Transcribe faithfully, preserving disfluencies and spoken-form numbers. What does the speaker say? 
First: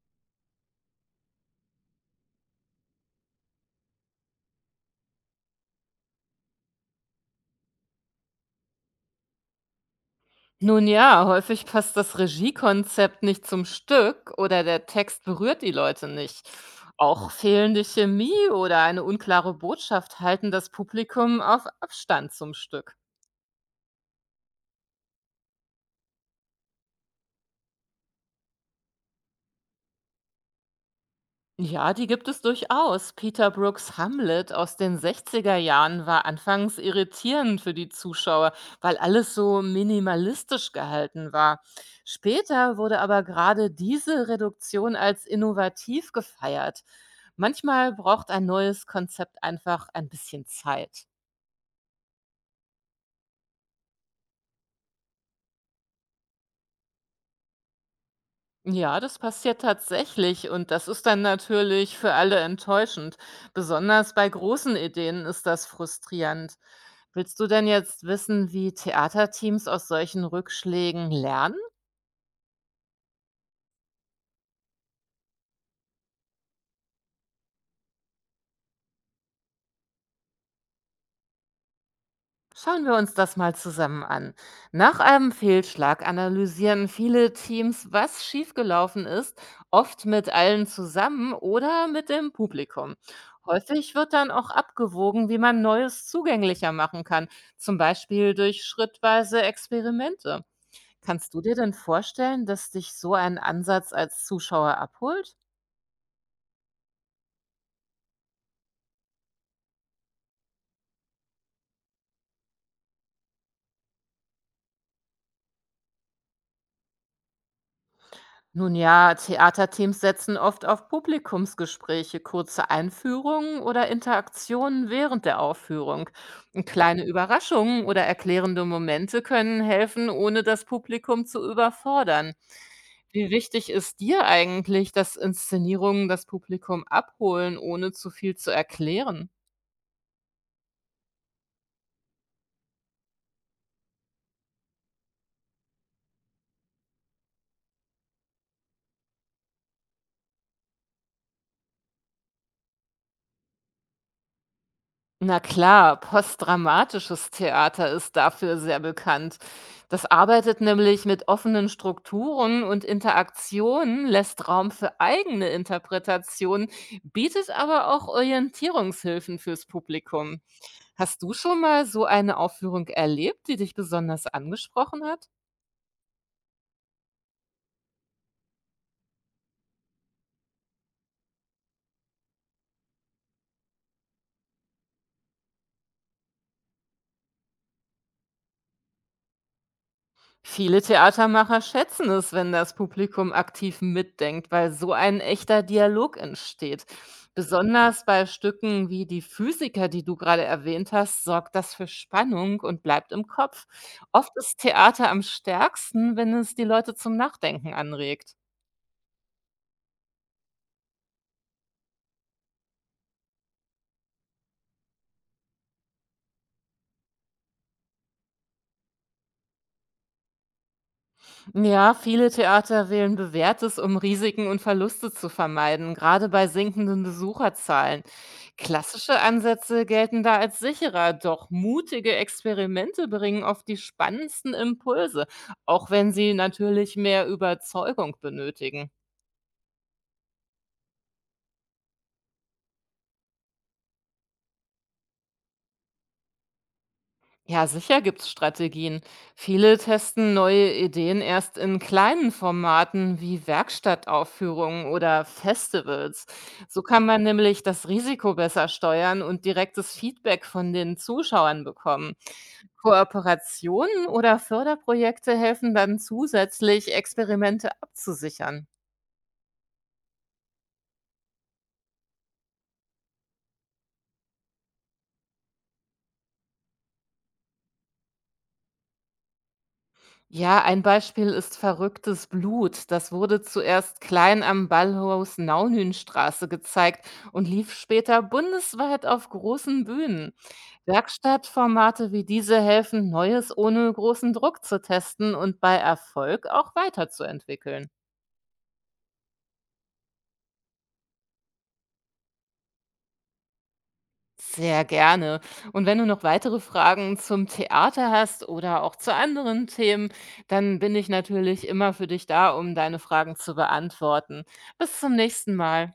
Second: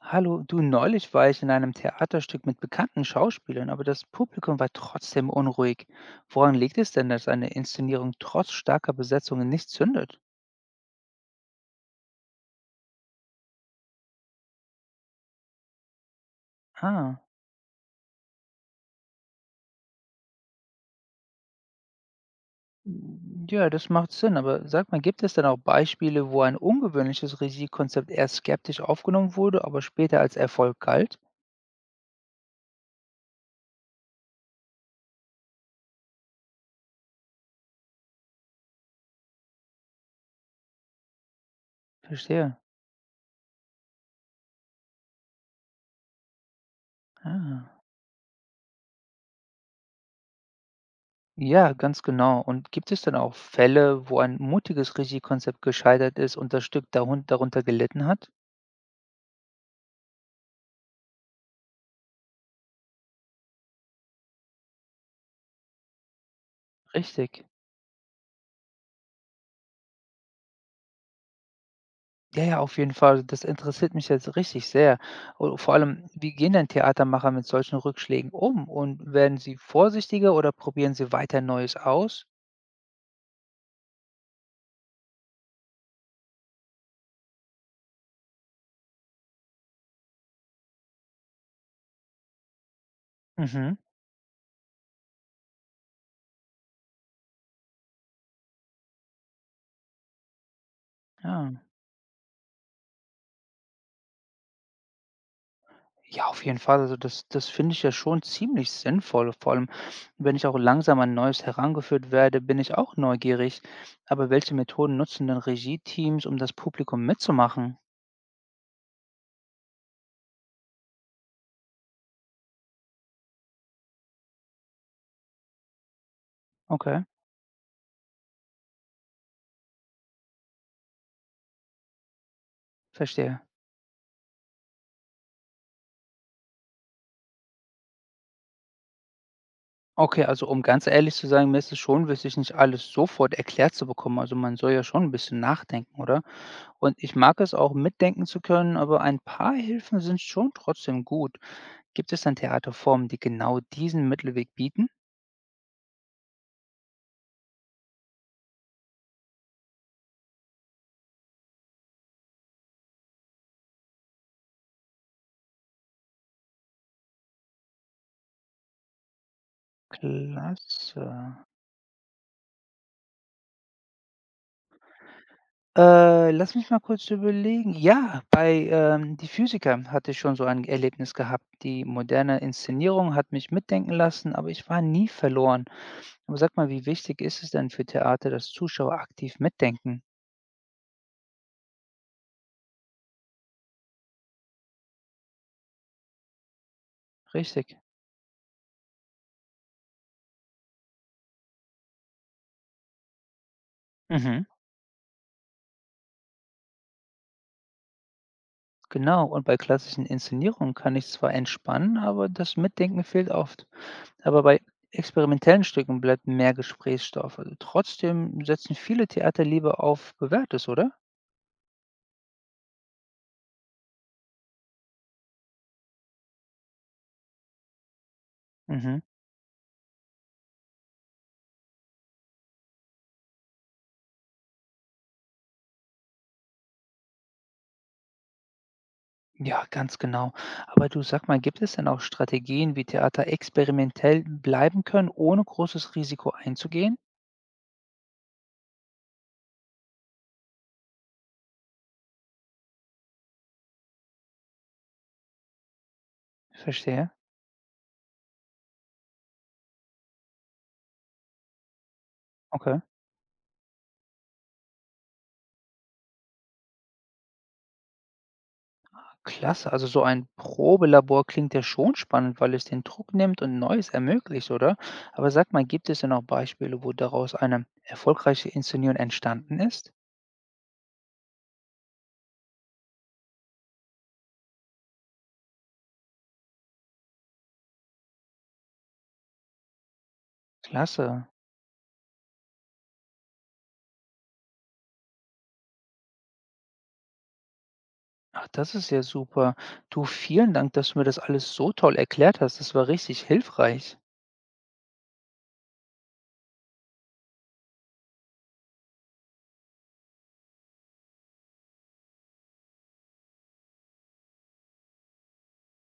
Hallo, du, neulich war ich in einem Theaterstück mit bekannten Schauspielern, aber das Publikum war trotzdem unruhig. Woran liegt es denn, dass eine Inszenierung trotz starker Besetzungen nicht zündet? Nun ja, häufig passt das Regiekonzept nicht zum Stück oder der Text berührt die Leute nicht. Ah, Auch fehlende Chemie oder eine unklare Botschaft halten das Publikum auf Abstand zum Stück. m, ja, das macht Sinn, aber sag mal, gibt es denn auch Beispiele, wo ein ungewöhnliches Regiekonzept erst skeptisch aufgenommen wurde, aber später als Erfolg galt? Ja, die gibt es durchaus. Peter Brooks Hamlet aus den sechziger Jahren war anfangs irritierend für die Zuschauer, weil alles so minimalistisch gehalten war. Verstehe. Später wurde aber gerade diese Reduktion als innovativ gefeiert. Ah. Manchmal braucht ein neues Konzept einfach ein bisschen Zeit. Ja, ganz genau. Und gibt es denn auch Fälle, wo ein mutiges Regiekonzept gescheitert ist und das Stück darun- darunter gelitten hat? Ja, das passiert tatsächlich und das ist dann natürlich für alle enttäuschend. Besonders bei großen Ideen ist das frustrierend. Willst Richtig. du denn jetzt wissen, wie Theaterteams aus solchen Rückschlägen lernen? Ja, ja, auf jeden Fall. Das interessiert mich jetzt richtig sehr. Und vor allem, wie gehen denn Theatermacher mit solchen Rückschlägen um? Und werden sie vorsichtiger oder probieren sie weiter Neues aus? Schauen wir uns das mal zusammen an. Nach einem Fehlschlag analysieren viele Teams, was schiefgelaufen ist, oft mit allen zusammen oder mit dem Publikum. Mhm, Häufig wird dann auch abgewogen, wie man Neues zugänglicher machen kann, zum Beispiel durch schrittweise Experimente. Kannst du dir ja. denn vorstellen, dass dich so ein Ansatz als Zuschauer abholt? Ja, auf jeden Fall. Also das, das finde ich ja schon ziemlich sinnvoll. Vor allem, wenn ich auch langsam an Neues herangeführt werde, bin ich auch neugierig. Aber welche Methoden nutzen denn Regie-Teams, um das Publikum mitzumachen? Nun ja, Theaterteams setzen oft auf Publikumsgespräche, kurze Einführungen oder Interaktionen während der Aufführung. Und Okay, kleine Überraschungen oder erklärende Momente können helfen, ohne das Publikum zu überfordern. Wie verstehe. wichtig ist dir eigentlich, dass Inszenierungen das Publikum abholen, ohne zu viel zu erklären? Okay, also um ganz ehrlich zu sein, mir ist es schon wichtig, nicht alles sofort erklärt zu bekommen. Also man soll ja schon ein bisschen nachdenken, oder? Und ich mag es auch, mitdenken zu können, aber ein paar Hilfen sind schon trotzdem gut. Gibt es denn Theaterformen, die genau diesen Mittelweg bieten? Na klar, postdramatisches Theater ist dafür sehr bekannt. Das arbeitet nämlich mit offenen Strukturen und Interaktionen, lässt Raum für eigene Interpretationen, bietet aber auch Orientierungshilfen fürs Publikum. Klasse. Hast du schon mal so eine Aufführung erlebt, die dich besonders angesprochen hat? Äh, lass mich mal kurz überlegen. Ja, bei, ähm, „Die Physiker“ hatte ich schon so ein Erlebnis gehabt. Die moderne Inszenierung hat mich mitdenken lassen, aber ich war nie verloren. Aber sag mal, wie wichtig ist es denn für Theater, dass Zuschauer aktiv mitdenken? Viele Theatermacher schätzen es, wenn das Publikum aktiv mitdenkt, weil so ein echter Dialog entsteht. Mhm. Richtig. Besonders bei Stücken wie Die Physiker, die du gerade erwähnt hast, sorgt das für Spannung und bleibt im Kopf. Oft Mhm, ist Theater am stärksten, wenn es die Leute zum Nachdenken anregt. genau. Und bei klassischen Inszenierungen kann ich zwar entspannen, aber das Mitdenken fehlt oft. Aber bei experimentellen Stücken bleibt mehr Gesprächsstoff. Also trotzdem setzen viele Theater lieber auf Bewährtes, oder? Ja, viele Theater wählen Bewährtes, um Risiken und Verluste zu vermeiden, gerade bei sinkenden Besucherzahlen. Mhm. Klassische Ansätze gelten da als sicherer, doch mutige Experimente bringen oft die spannendsten Impulse, auch wenn sie natürlich mehr Überzeugung benötigen. Ja, ganz genau. Aber du sag mal, gibt es denn auch Strategien, wie Theater experimentell bleiben können, ohne großes Risiko einzugehen? Ja, sicher gibt's Strategien. Viele testen neue Ideen erst in kleinen Formaten wie Werkstattaufführungen oder Festivals. So kann Verstehe. man nämlich das Risiko besser steuern und direktes Feedback von den Zuschauern bekommen. Okay. Kooperationen oder Förderprojekte helfen dann zusätzlich, Experimente abzusichern. Klasse. Also so ein Probelabor klingt ja schon spannend, weil es den Druck nimmt und Neues ermöglicht, oder? Aber sag mal, gibt es denn auch Beispiele, wo daraus eine erfolgreiche Inszenierung entstanden ist? Ja, ein Beispiel ist Verrücktes Blut. Das wurde zuerst klein am Ballhaus Naunühnstraße gezeigt und lief später bundesweit auf großen Bühnen. Klasse. Werkstattformate wie diese helfen, Neues ohne großen Druck zu testen und bei Erfolg auch weiterzuentwickeln. Ach, das ist ja super. Du, vielen Dank, dass du mir das alles so toll erklärt hast. Das war richtig hilfreich. Sehr gerne. Und wenn du noch weitere Fragen zum Theater hast oder auch zu anderen Themen, dann bin ich natürlich immer für dich da, um deine Fragen zu beantworten. Bis zum nächsten Mal.